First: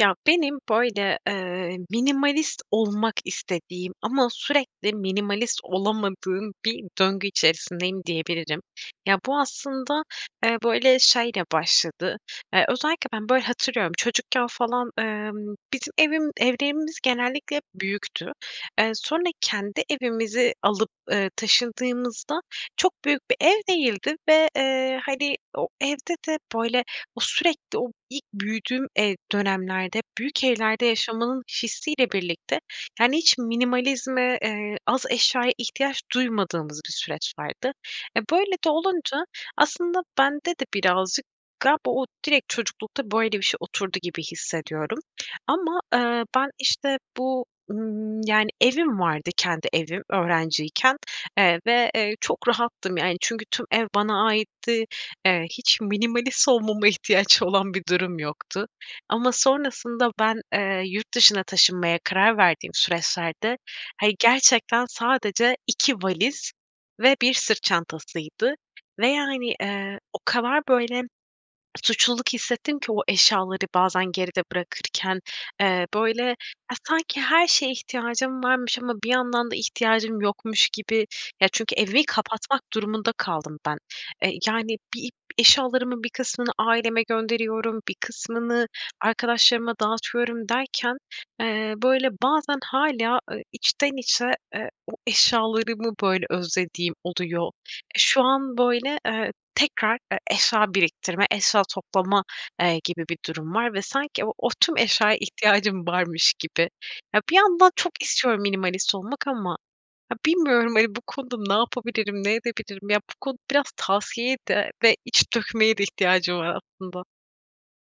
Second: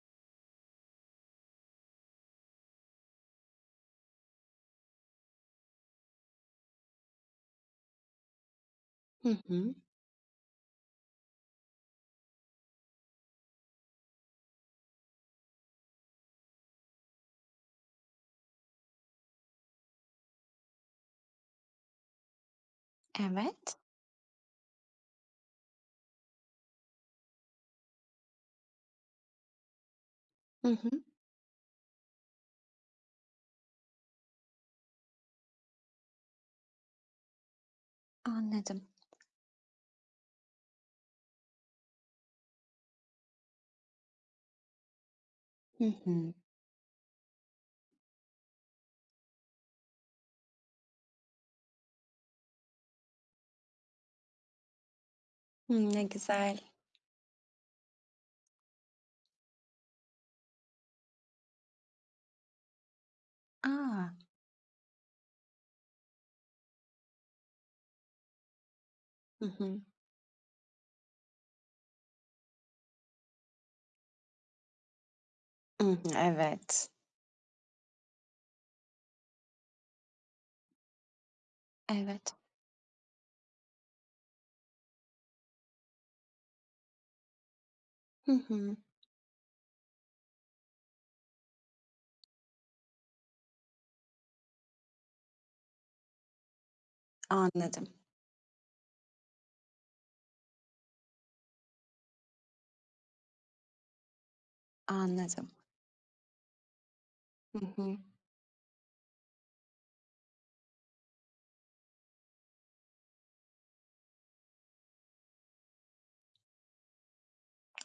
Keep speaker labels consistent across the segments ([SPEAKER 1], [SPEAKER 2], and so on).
[SPEAKER 1] Ya, benim, böyle, eee, minimalist olmak istediğim ama sürekli minimalist olamadığım bir döngü içerisindeyim diyebilirim. Ya,
[SPEAKER 2] Hı
[SPEAKER 1] bu
[SPEAKER 2] hı.
[SPEAKER 1] aslında, eee, böyle, şeyle başladı. Eee, özellikle ben, böyle, hatırlıyorum, çocukken falan, emm, bizim evim evlerimiz genellikle hep büyüktü. Eee, sonra kendi evimizi alıp, eee, taşındığımızda çok büyük bir ev
[SPEAKER 2] Evet.
[SPEAKER 1] değildi ve, eee, hani, o evde de, böyle, o sürekli o ilk büyüdüğüm ev dönemlerde hep büyük
[SPEAKER 2] Hı
[SPEAKER 1] evlerde
[SPEAKER 2] hı.
[SPEAKER 1] yaşamanın hissiyle birlikte, yani, hiç minimalizme, eee, az eşyaya ihtiyaç duymadığımız bir süreç vardı. E, böyle de
[SPEAKER 2] Anladım.
[SPEAKER 1] olunca aslında bende de birazcık galiba o direkt çocuklukta böyle bir şey oturdu gibi hissediyorum ama,
[SPEAKER 2] Hı
[SPEAKER 1] eee,
[SPEAKER 2] hı.
[SPEAKER 1] ben, işte, bu, ımm, yani Evim vardı, kendi evim öğrenciyken, eee, ve, eee, çok rahattım, yani, çünkü tüm ev bana aitti, eee, hiç
[SPEAKER 2] Hımm, ne
[SPEAKER 1] minimalist
[SPEAKER 2] güzel.
[SPEAKER 1] olmama ihtiyaç olan bir durum yoktu. Ama sonrasında ben, eee, yurt dışına taşınmaya karar verdiğim süreçlerde, hani,
[SPEAKER 2] A!
[SPEAKER 1] gerçekten sadece 2 valiz ve 1 sırt çantasıydı ve,
[SPEAKER 2] Hı
[SPEAKER 1] yani,
[SPEAKER 2] hı.
[SPEAKER 1] eee, o kadar, böyle, suçluluk hissettim ki o eşyaları bazen geride bırakırken,
[SPEAKER 2] I
[SPEAKER 1] eee,
[SPEAKER 2] hı,
[SPEAKER 1] böyle, ya,
[SPEAKER 2] evet.
[SPEAKER 1] sanki her şeye ihtiyacım varmış ama bir yandan da ihtiyacım yokmuş gibi. Ya, çünkü evi
[SPEAKER 2] Evet.
[SPEAKER 1] kapatmak durumunda kaldım ben, eee, yani, bir eşyalarımın bir kısmını aileme gönderiyorum, bir
[SPEAKER 2] Hı
[SPEAKER 1] kısmını
[SPEAKER 2] hı.
[SPEAKER 1] arkadaşlarıma dağıtıyorum derken, eee, böyle, bazen hâlâ, ııı, içten içe, eee, o eşyalarımı, böyle, özlediğim oluyor. Eee,
[SPEAKER 2] Anladım.
[SPEAKER 1] şu an, böyle, eee, tekrar, eee, eşya biriktirme, eşya toplama, eee, gibi bir durum var ve sanki o o tüm eşyaya
[SPEAKER 2] Anladım.
[SPEAKER 1] ihtiyacım varmış gibi. Ya, bir
[SPEAKER 2] Hı
[SPEAKER 1] yandan
[SPEAKER 2] hı.
[SPEAKER 1] çok istiyorum minimalist olmak ama ha bilmiyorum, hani, bu konuda ne yapabilirim, ne edebilirim? Ya, bu konu biraz tavsiyeye de ve iç dökmeye de ihtiyacım var aslında.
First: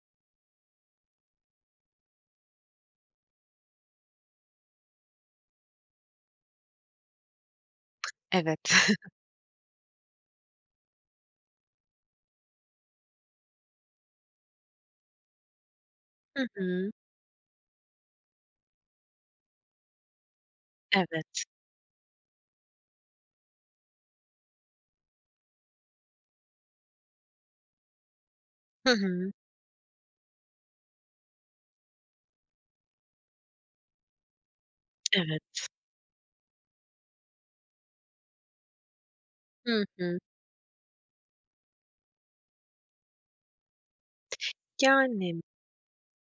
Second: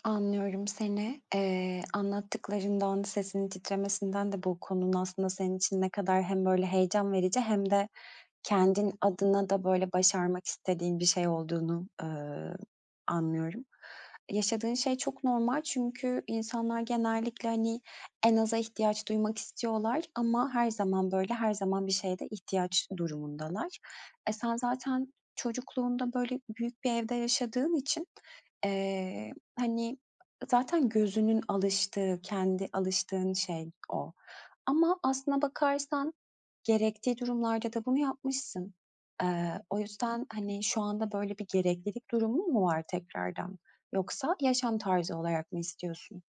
[SPEAKER 2] Anlıyorum seni. Eee, anlattıklarından, sesinin titremesinden de bu konunun aslında senin için ne kadar hem, böyle, heyecan verici hem de
[SPEAKER 1] Evet.
[SPEAKER 2] kendin adına da, böyle, başarmak istediğin bir şey olduğunu, eee, anlıyorum. Yaşadığın şey çok normal çünkü
[SPEAKER 1] Hı
[SPEAKER 2] insanlar
[SPEAKER 1] hı.
[SPEAKER 2] genellikle, hani, en aza ihtiyaç duymak istiyorlar ama her zaman, böyle,
[SPEAKER 1] Evet.
[SPEAKER 2] her zaman bir şeye de ihtiyaç durumundalar. E, sen zaten çocukluğunda, böyle, büyük bir evde yaşadığın için,
[SPEAKER 1] Hı hı.
[SPEAKER 2] eee, hani, zaten gözünün alıştığı, kendi alıştığın şey o. Ama aslında
[SPEAKER 1] Evet.
[SPEAKER 2] bakarsan gerektiği durumlarda da bunu yapmışsın. Eee, o
[SPEAKER 1] Hı hı.
[SPEAKER 2] yüzden, hani, şu anda, böyle, bir gereklilik durumun mu var tekrardan? Yoksa yaşam tarzı
[SPEAKER 1] Yani m
[SPEAKER 2] olarak mı istiyorsun?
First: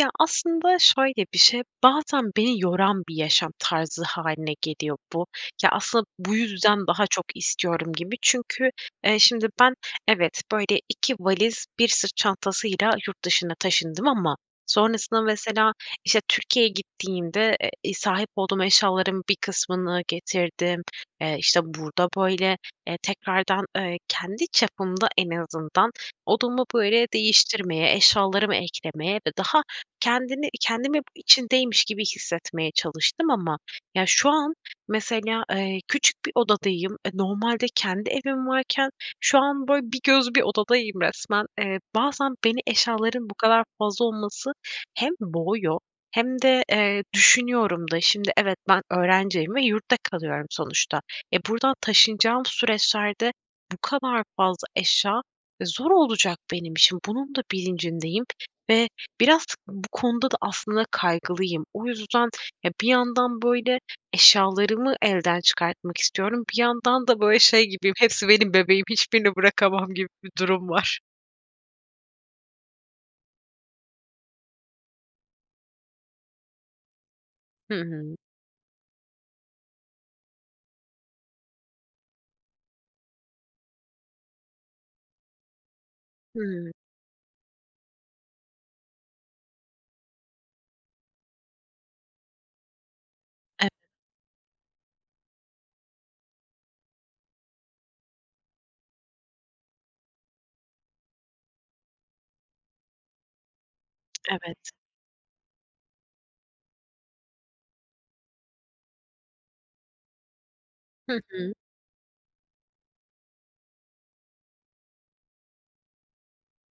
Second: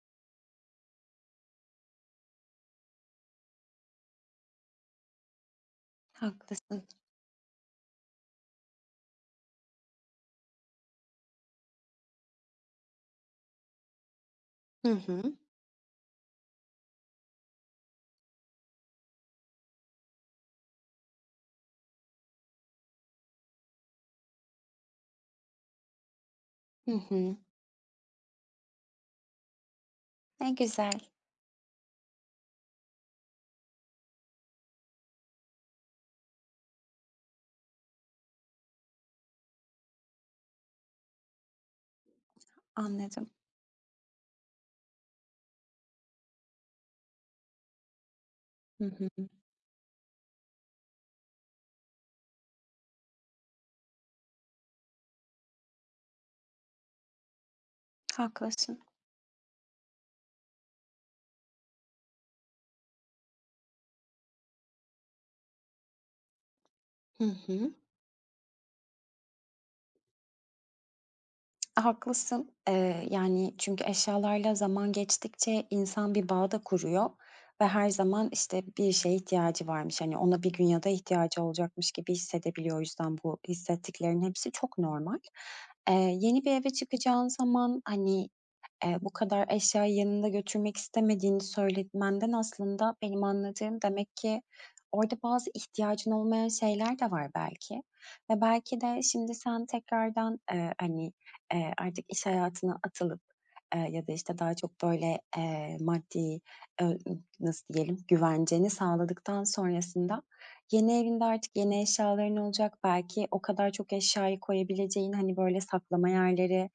[SPEAKER 1] Ya, aslında şöyle bir şey, bazen beni yoran bir yaşam tarzı hâline geliyor bu. Ya, asıl bu
[SPEAKER 2] Haklısın.
[SPEAKER 1] yüzden daha çok istiyorum gibi. Çünkü, eee, şimdi, ben evet, böyle, 2 valiz, 1 sırt çantasıyla yurt dışına taşındım ama
[SPEAKER 2] Hı
[SPEAKER 1] sonrasında
[SPEAKER 2] hı.
[SPEAKER 1] mesela, işte, Türkiye'ye gittiğimde, eee, sahip olduğum eşyaların bir kısmını getirdim, eee, işte, burada, böyle, eee, tekrardan, eee, kendi çapımda en azından odamı
[SPEAKER 2] Hı
[SPEAKER 1] böyle
[SPEAKER 2] hı.
[SPEAKER 1] değiştirmeye, eşyalarımı eklemeye ve daha kendini
[SPEAKER 2] Ne
[SPEAKER 1] kendimi
[SPEAKER 2] güzel.
[SPEAKER 1] içindeymiş gibi hissetmeye çalıştım. Ama, ya, şu an mesela, eee, küçük bir odadayım. E, normalde kendi evim varken şu an, böyle, bir göz bir odadayım resmen. Eee, bazen beni
[SPEAKER 2] Anladım.
[SPEAKER 1] eşyaların bu kadar fazla olması hem boğuyor hem de, eee, düşünüyorum da, şimdi, evet ben
[SPEAKER 2] Hı hı.
[SPEAKER 1] öğrenciyim ve yurtta kalıyorum sonuçta. E, buradan taşınacağım süreçlerde bu kadar fazla eşya, e, zor olacak benim işim. Bunun da bilincindeyim
[SPEAKER 2] Haklısın.
[SPEAKER 1] ve biraz bu konuda da aslında kaygılıyım. O yüzden, ya, bir yandan, böyle, eşyalarımı elden çıkartmak istiyorum, bir yandan da,
[SPEAKER 2] Hı
[SPEAKER 1] böyle, şey
[SPEAKER 2] hı.
[SPEAKER 1] gibiyim, hepsi benim bebeğim, hiçbirini bırakamam gibi bir durum var.
[SPEAKER 2] Haklısın. Eee, yani, çünkü eşyalarla zaman geçtikçe insan bir bağ da kuruyor ve
[SPEAKER 1] Hı
[SPEAKER 2] her
[SPEAKER 1] hı.
[SPEAKER 2] zaman, işte, bir şeye ihtiyacı varmış, hani, ona bir gün ya da ihtiyacı olacakmış gibi hissedebiliyor. O yüzden bu hissettiklerinin hepsi çok normal. Eee, yeni bir eve
[SPEAKER 1] Hıı.
[SPEAKER 2] çıkacağın zaman, hani, eee, bu kadar eşyayı yanında götürmek istemediğini söyletmenden aslında benim
[SPEAKER 1] [unintelligible]
[SPEAKER 2] anladığım, demek ki orada bazı ihtiyacın olmayan şeyler de var belki. Ve belki de şimdi sen tekrardan, eee, hani, eee, artık iş hayatına atılıp, eee, ya da, işte, daha
[SPEAKER 1] Evet.
[SPEAKER 2] çok, böyle, eee, maddi, eee, ııı, nasıl diyelim, güvenceni sağladıktan sonrasında yeni
[SPEAKER 1] Hı
[SPEAKER 2] evinde
[SPEAKER 1] hı.
[SPEAKER 2] artık yeni eşyaların olacak, belki o kadar çok eşyayı koyabileceğin, hani, böyle, saklama yerleri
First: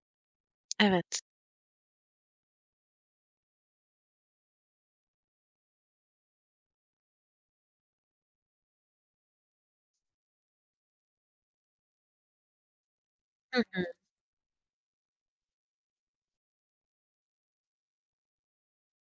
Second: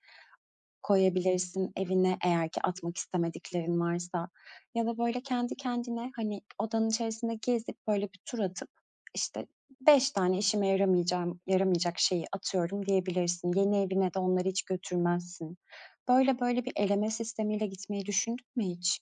[SPEAKER 1] Evet.
[SPEAKER 2] koyabilirsin evine eğer ki atmak istemediklerin varsa. Ya da, böyle, kendi kendine, hani, odanın içerisinde gezip, böyle, bir tur atıp işte, 5 tane işime yaramayacağım, yaramayacak şeyi atıyorum, diyebilirsin.
[SPEAKER 1] Hı
[SPEAKER 2] Yeni
[SPEAKER 1] hı.
[SPEAKER 2] evine de onları hiç götürmezsin. Böyle böyle bir eleme sistemiyle gitmeyi düşündün mü hiç?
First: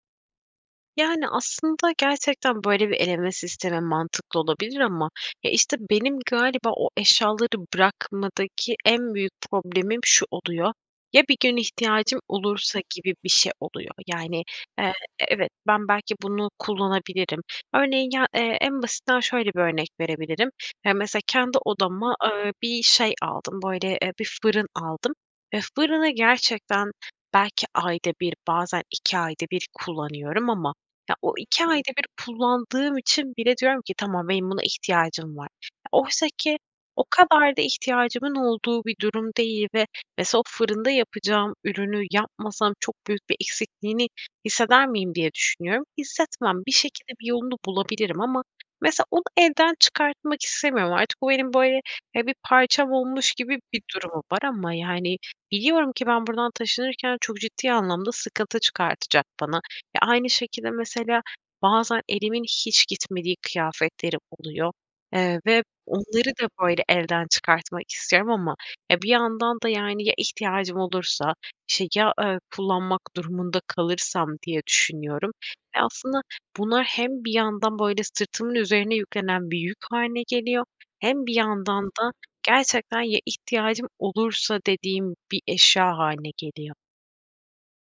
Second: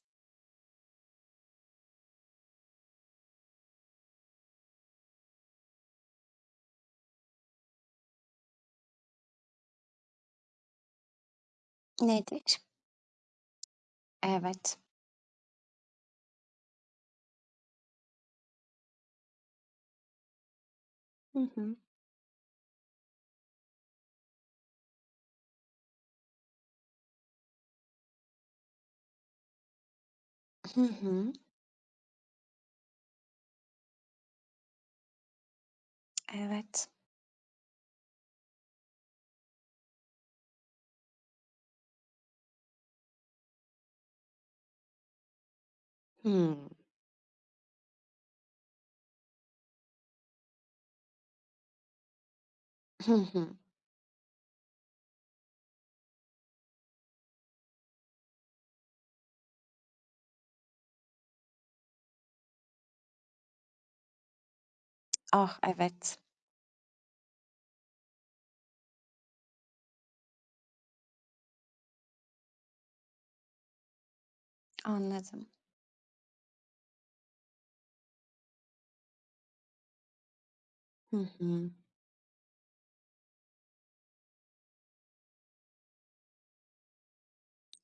[SPEAKER 1] Yani, aslında gerçekten, böyle, bir eleme sistemi mantıklı olabilir ama, e, işte, benim galiba o eşyaları bırakmadaki en büyük problemim şu oluyor: "Ya, bir gün ihtiyacım
[SPEAKER 2] Nedir? Ç
[SPEAKER 1] olursa?" gibi bir şey oluyor. Yani,
[SPEAKER 2] Evet.
[SPEAKER 1] eee, e evet, ben belki bunu kullanabilirim. Örneğin ya, eee, en basitinden şöyle bir örnek verebilirim: Ya, mesela
[SPEAKER 2] Hı
[SPEAKER 1] kendi
[SPEAKER 2] hı.
[SPEAKER 1] odama, ııı, bir şey aldım, böyle, eee, bir fırın aldım ve fırını gerçekten belki ayda 1, bazen 2 ayda 1 kullanıyorum ama
[SPEAKER 2] Hı
[SPEAKER 1] ya,
[SPEAKER 2] hı.
[SPEAKER 1] o, 2 ayda 1 kullandığım için bile diyorum ki "Tamam, benim buna ihtiyacım var." Oysa ki
[SPEAKER 2] Evet.
[SPEAKER 1] o kadar da ihtiyacımın olduğu bir durum değil ve mesela "O, fırında yapacağım ürünü yapmasam çok büyük bir eksikliğini hisseder miyim?" diye düşünüyorum. Hissetmem.
[SPEAKER 2] Hımm.
[SPEAKER 1] Bir şekilde, bir yolunu bulabilirim ama mesela onu elden çıkartmak istemiyorum artık. Bu, benim böyle, ya, bir parçam
[SPEAKER 2] Hı
[SPEAKER 1] olmuş
[SPEAKER 2] hı.
[SPEAKER 1] gibi bir durumu var ama, yani, biliyorum ki ben buradan taşınırken çok ciddi anlamda sıkıntı çıkartacak bana ve aynı şekilde, mesela, bazen elimin hiç gitmediği kıyafetlerim oluyor. Eee,
[SPEAKER 2] Ah!
[SPEAKER 1] ve
[SPEAKER 2] Evet.
[SPEAKER 1] onları da, böyle, evden çıkartmak istiyorum ama bir yandan da, yani, "Ya ihtiyacım olursa?", işte, "Ya, eee, kullanmak durumunda kalırsam?" diye düşünüyorum
[SPEAKER 2] Anladım.
[SPEAKER 1] ve aslında bunlar hem bir yandan, böyle, sırtımın üzerine yüklenen bir yük hâline geliyor
[SPEAKER 2] Hı
[SPEAKER 1] hem bir
[SPEAKER 2] hı.
[SPEAKER 1] yandan da gerçekten "Ya ihtiyacım olursa?" dediğim bir eşya hâline geliyor.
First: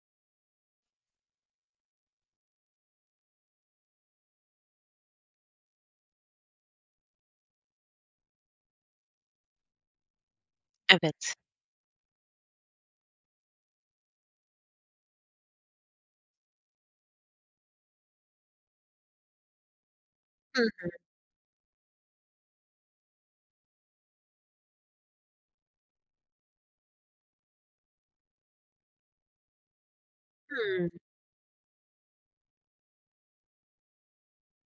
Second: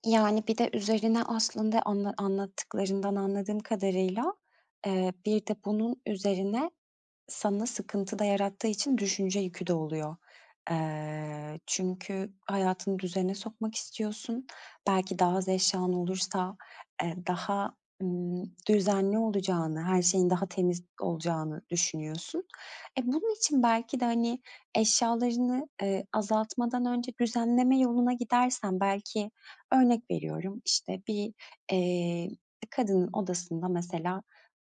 [SPEAKER 2] Yani, bir de üzerine aslında anla anlattıklarından anladığım kadarıyla, eee, bir de bunun üzerine sana sıkıntı da yarattığı için düşünce yükü de oluyor.
[SPEAKER 1] Evet.
[SPEAKER 2] Eee, çünkü hayatını düzene sokmak istiyorsun. Belki daha az eşyan olursa, eee, daha, ımm, düzenli olacağını, her şeyin daha
[SPEAKER 1] Hı
[SPEAKER 2] temiz
[SPEAKER 1] hı.
[SPEAKER 2] olacağını düşünüyorsun. E, bunun için belki de, hani, eşyalarını, ııı, azaltmadan önce düzenleme yoluna gidersen belki örnek veriyorum,
[SPEAKER 1] Hımm.
[SPEAKER 2] işte, bir, eee, bir kadının odasında mesela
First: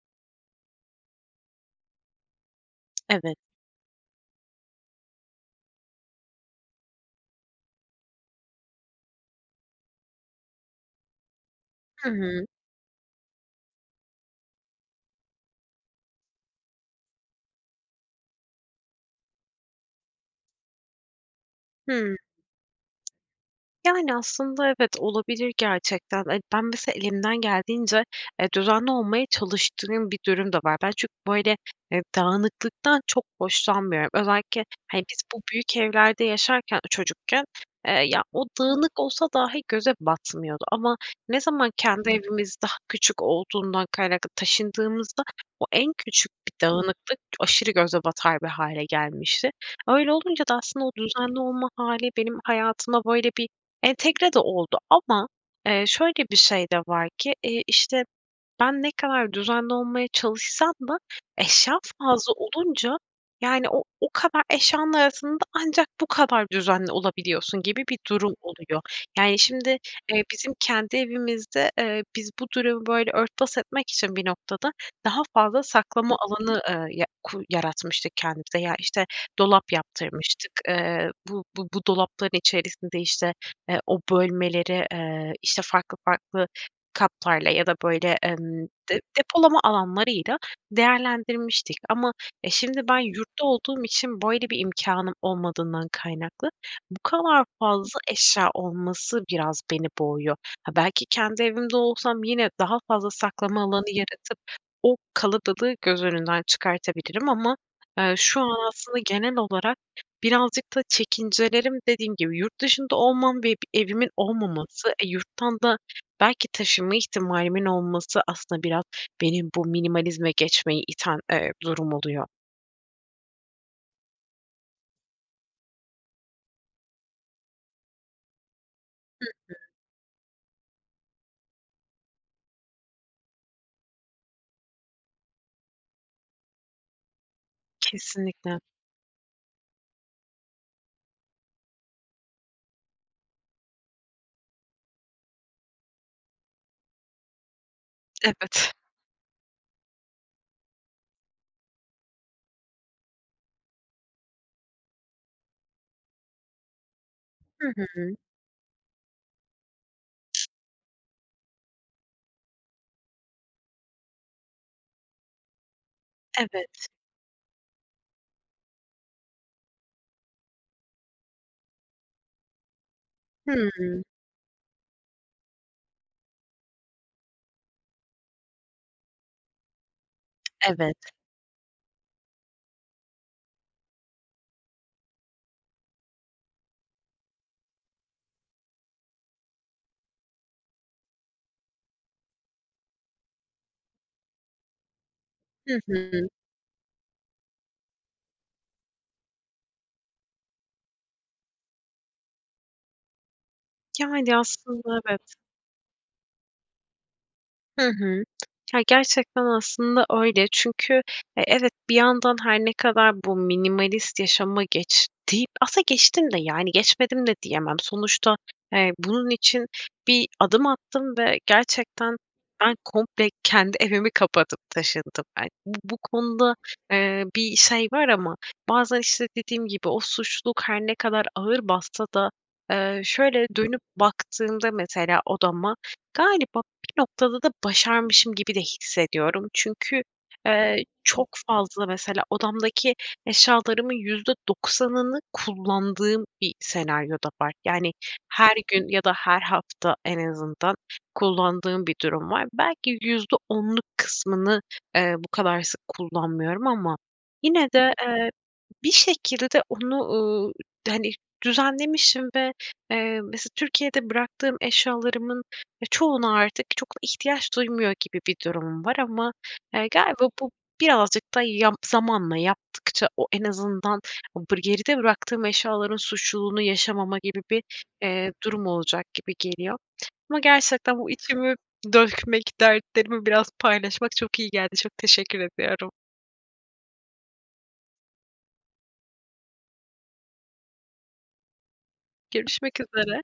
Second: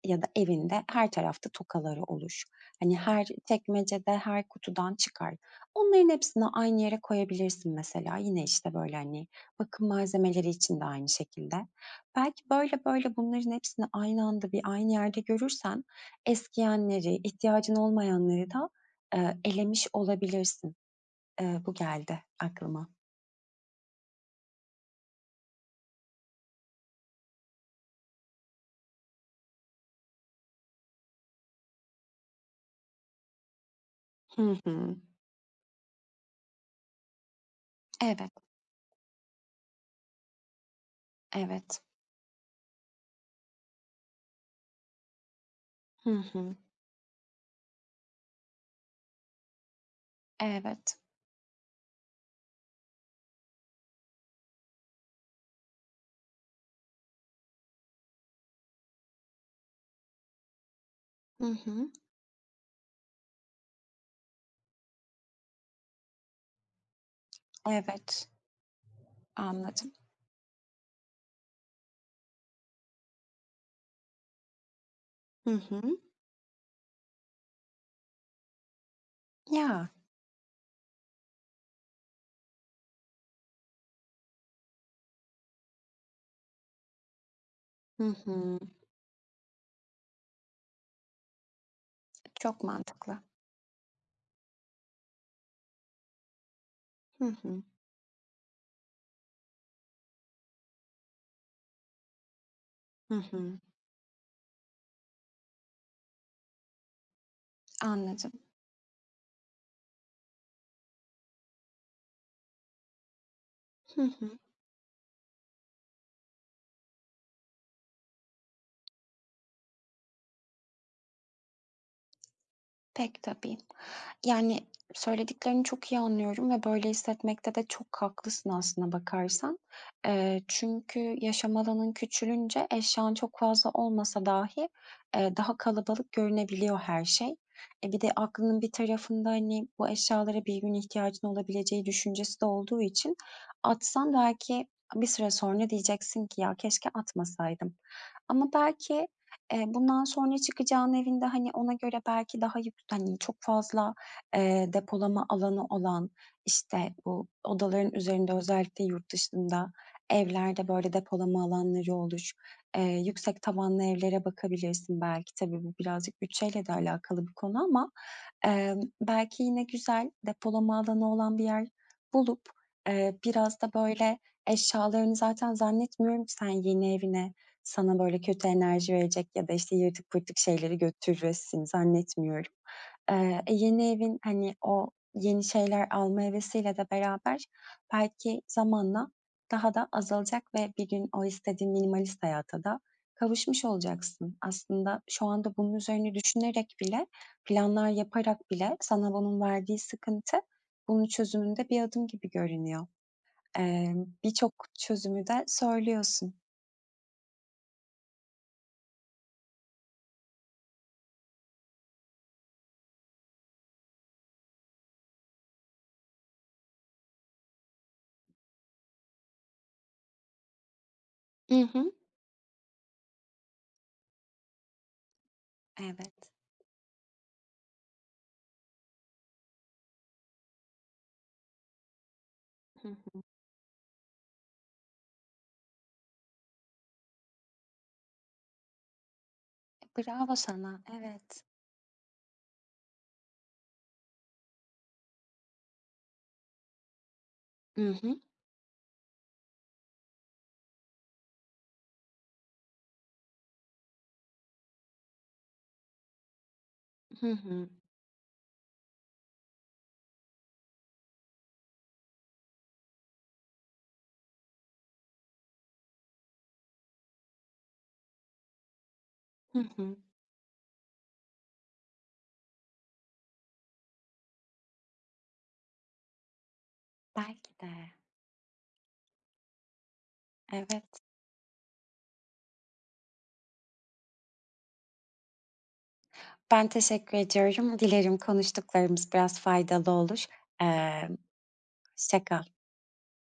[SPEAKER 2] ya da evinde her tarafta tokaları olur. Hani, her
[SPEAKER 1] Evet.
[SPEAKER 2] çekmecede, her kutudan çıkar. Onların hepsini aynı yere koyabilirsin mesela. Yine, işte, böyle, hani, bakım malzemeleri için de aynı şekilde.
[SPEAKER 1] Hı
[SPEAKER 2] Belki
[SPEAKER 1] hı.
[SPEAKER 2] böyle böyle bunların hepsini aynı anda, bir, aynı yerde görürsen eskiyenleri, ihtiyacın olmayanları da, eee, elemiş olabilirsin. Eee, bu
[SPEAKER 1] Hımm.
[SPEAKER 2] geldi aklıma.
[SPEAKER 1] Yani, aslında evet, olabilir gerçekten. E, ben mesela elimden geldiğince, eee, düzenli olmaya çalıştığım bir durum da var. Ben çünkü, böyle, eee, dağınıklıktan çok hoşlanmıyorum.
[SPEAKER 2] Hı
[SPEAKER 1] Özellikle,
[SPEAKER 2] hı.
[SPEAKER 1] hani, biz bu büyük evlerde yaşarken, ııı, çocukken, eee, ya,
[SPEAKER 2] Evet.
[SPEAKER 1] o dağınık olsa dahi göze batmıyordu ama ne zaman
[SPEAKER 2] Evet.
[SPEAKER 1] kendi evimiz daha küçük olduğundan kaynaklı taşındığımızda o en
[SPEAKER 2] Hı
[SPEAKER 1] küçük
[SPEAKER 2] hı.
[SPEAKER 1] bir dağınıklık aşırı göze batar bir hâle gelmişti. Öyle olunca da aslında o
[SPEAKER 2] Evet.
[SPEAKER 1] düzenli olma hâli benim hayatıma böyle bir entegre de oldu ama, eee, şöyle bir şey de var ki, iii, işte, ben ne kadar düzenli olmaya çalışsam da
[SPEAKER 2] Hı
[SPEAKER 1] eşya
[SPEAKER 2] hı.
[SPEAKER 1] fazla olunca, yani, o o kadar eşyanın arasında ancak bu kadar düzenli olabiliyorsun gibi bir
[SPEAKER 2] Evet.
[SPEAKER 1] durum oluyor. Yani, şimdi,
[SPEAKER 2] Anladım.
[SPEAKER 1] eee, bizim kendi evimizde, eee, biz bu durumu böyle örtbas etmek için bir noktada daha
[SPEAKER 2] Hı
[SPEAKER 1] fazla
[SPEAKER 2] hı.
[SPEAKER 1] saklama alanı, ııı, ya ku yaratmıştık kendimize. Ya, işte, dolap
[SPEAKER 2] Ya.
[SPEAKER 1] yaptırmıştık. Eee, bu bu bu dolapların içerisinde, işte, eee, o bölmeleri, eee, işte, farklı farklı katlarla ya da,
[SPEAKER 2] Hı
[SPEAKER 1] böyle,
[SPEAKER 2] hı.
[SPEAKER 1] emm, de depolama alanlarıyla değerlendirmiştik ama e,
[SPEAKER 2] Çok
[SPEAKER 1] şimdi ben
[SPEAKER 2] mantıklı.
[SPEAKER 1] yurtta olduğum için böyle bir imkânım olmadığından kaynaklı, bu
[SPEAKER 2] Hı
[SPEAKER 1] kadar
[SPEAKER 2] hı.
[SPEAKER 1] fazla eşya olması biraz beni boğuyor. Ha, belki kendi evimde olsam yine daha fazla
[SPEAKER 2] Hı hı.
[SPEAKER 1] saklama alanı yaratıp o kalabalığı göz önünden çıkartabilirim ama, eee,
[SPEAKER 2] Anladım.
[SPEAKER 1] şu an aslında genel olarak birazcık da çekincelerim dediğim gibi yurt dışında olmam ve bir
[SPEAKER 2] Hı
[SPEAKER 1] evimin
[SPEAKER 2] hı.
[SPEAKER 1] olmaması, e, yurttan da belki taşıma ihtimalimin olması aslında biraz beni bu minimalizme geçmeye iten, eee, durum oluyor.
[SPEAKER 2] Pek tabii. Yani, söylediklerini çok iyi anlıyorum ve böyle hissetmekte de çok haklısın aslına
[SPEAKER 1] Hı hı.
[SPEAKER 2] bakarsan. Eee, çünkü yaşam alanın küçülünce eşyan çok fazla olmasa dahi, eee, daha kalabalık görünebiliyor her şey. E, bir de
[SPEAKER 1] Kesinlikle.
[SPEAKER 2] aklın bir tarafında, hani, bu eşyalara bir gün ihtiyacın olabileceği düşüncesi de olduğu için atsan belki bir süre sonra diyeceksin ki "Ya, keşke atmasaydım." Ama
[SPEAKER 1] Evet.
[SPEAKER 2] belki, eee, bundan sonra çıkacağının evinde, hani, ona göre belki daha yük hani, çok fazla, eee, depolama alanı olan, işte, bu
[SPEAKER 1] Hı
[SPEAKER 2] odaların
[SPEAKER 1] hı.
[SPEAKER 2] üzerinde özellikle yurt dışında evlerde böyle depolama alanları olur, eee, yüksek tavanlı evlere bakabilirsin belki. Tabii bu birazcık bütçeyle de
[SPEAKER 1] Evet.
[SPEAKER 2] alakalı bir konu ama, emm, belki yine güzel depolama alanı olan bir yer bulup, eee, biraz da
[SPEAKER 1] Hımm.
[SPEAKER 2] böyle eşyalarını zaten zannetmiyorum ki sen yeni evine sana, böyle, kötü enerji verecek ya da, işte, yırtık pırtık şeyleri
[SPEAKER 1] Evet.
[SPEAKER 2] götüresin, zannetmiyorum. Eee, e, yeni evin, hani, o yeni şeyler alma hevesiyle de beraber belki zamanla daha da azalacak ve bir gün o istediğin minimalist hayata da kavuşmuş olacaksın. Aslında şu anda bunun
[SPEAKER 1] Hı
[SPEAKER 2] üzerine
[SPEAKER 1] hı.
[SPEAKER 2] düşünerek bile, planlar yaparak bile sana onun verdiği sıkıntı bunun çözümünde bir adım gibi görünüyor. Eee,
[SPEAKER 1] Yani
[SPEAKER 2] birçok
[SPEAKER 1] aslında
[SPEAKER 2] çözümü
[SPEAKER 1] evet.
[SPEAKER 2] de söylüyorsun.
[SPEAKER 1] Hı hı. Ya, gerçekten aslında öyle. Çünkü, eee, evet, bir yandan her ne kadar bu minimalist yaşama geç deyip aslında geçtim de, yani, geçmedim de diyemem. Sonuçta, eee, bunun için bir adım attım ve
[SPEAKER 2] I hı.
[SPEAKER 1] gerçekten ben komple kendi evimi kapatıp taşındım ben. Bu bu
[SPEAKER 2] Evet.
[SPEAKER 1] konuda, eee, bir şey var ama bazen, işte, dediğim gibi o suçluluk her ne kadar ağır bassa da,
[SPEAKER 2] Hı
[SPEAKER 1] eee,
[SPEAKER 2] hı.
[SPEAKER 1] şöyle dönüp baktığımda mesela odama, galiba bir noktada da başarmışım gibi de hissediyorum.
[SPEAKER 2] E,
[SPEAKER 1] Çünkü,
[SPEAKER 2] bravo sana!
[SPEAKER 1] eee, çok
[SPEAKER 2] Evet.
[SPEAKER 1] fazla mesela odamdaki eşyalarımın %90'ını kullandığım bir senaryo da var.
[SPEAKER 2] I
[SPEAKER 1] Yani,
[SPEAKER 2] hı.
[SPEAKER 1] her gün ya da her hafta en azından kullandığım bir durum var. Belki %10'luk kısmını, eee, bu kadar sık kullanmıyorum. Ama
[SPEAKER 2] Hı
[SPEAKER 1] yine
[SPEAKER 2] hı.
[SPEAKER 1] de, eee, bir şekilde onu, ııı, hani, düzenlemişim ve, eee, mesela Türkiye'de bıraktığım eşyalarımın ya, çoğuna artık çok ihtiyaç duymuyor gibi bir durumum var. Ama,
[SPEAKER 2] Hı
[SPEAKER 1] eee,
[SPEAKER 2] hı.
[SPEAKER 1] galiba bu birazcık da yap zamanla yaptıkça o en azından o bır geride bıraktığım eşyaların suçluluğunu yaşamamak gibi
[SPEAKER 2] Belki
[SPEAKER 1] bir,
[SPEAKER 2] de.
[SPEAKER 1] eee, durum olacak gibi geliyor. Ama gerçekten
[SPEAKER 2] Evet.
[SPEAKER 1] bu içimi dökmek, dertlerimi biraz paylaşmak çok iyi geldi. Çok teşekkür ediyorum.
[SPEAKER 2] Ben teşekkür ediyorum. Dilerim konuştuklarımız biraz faydalı olur. Eee, hoşça kal.
[SPEAKER 1] Görüşmek üzere.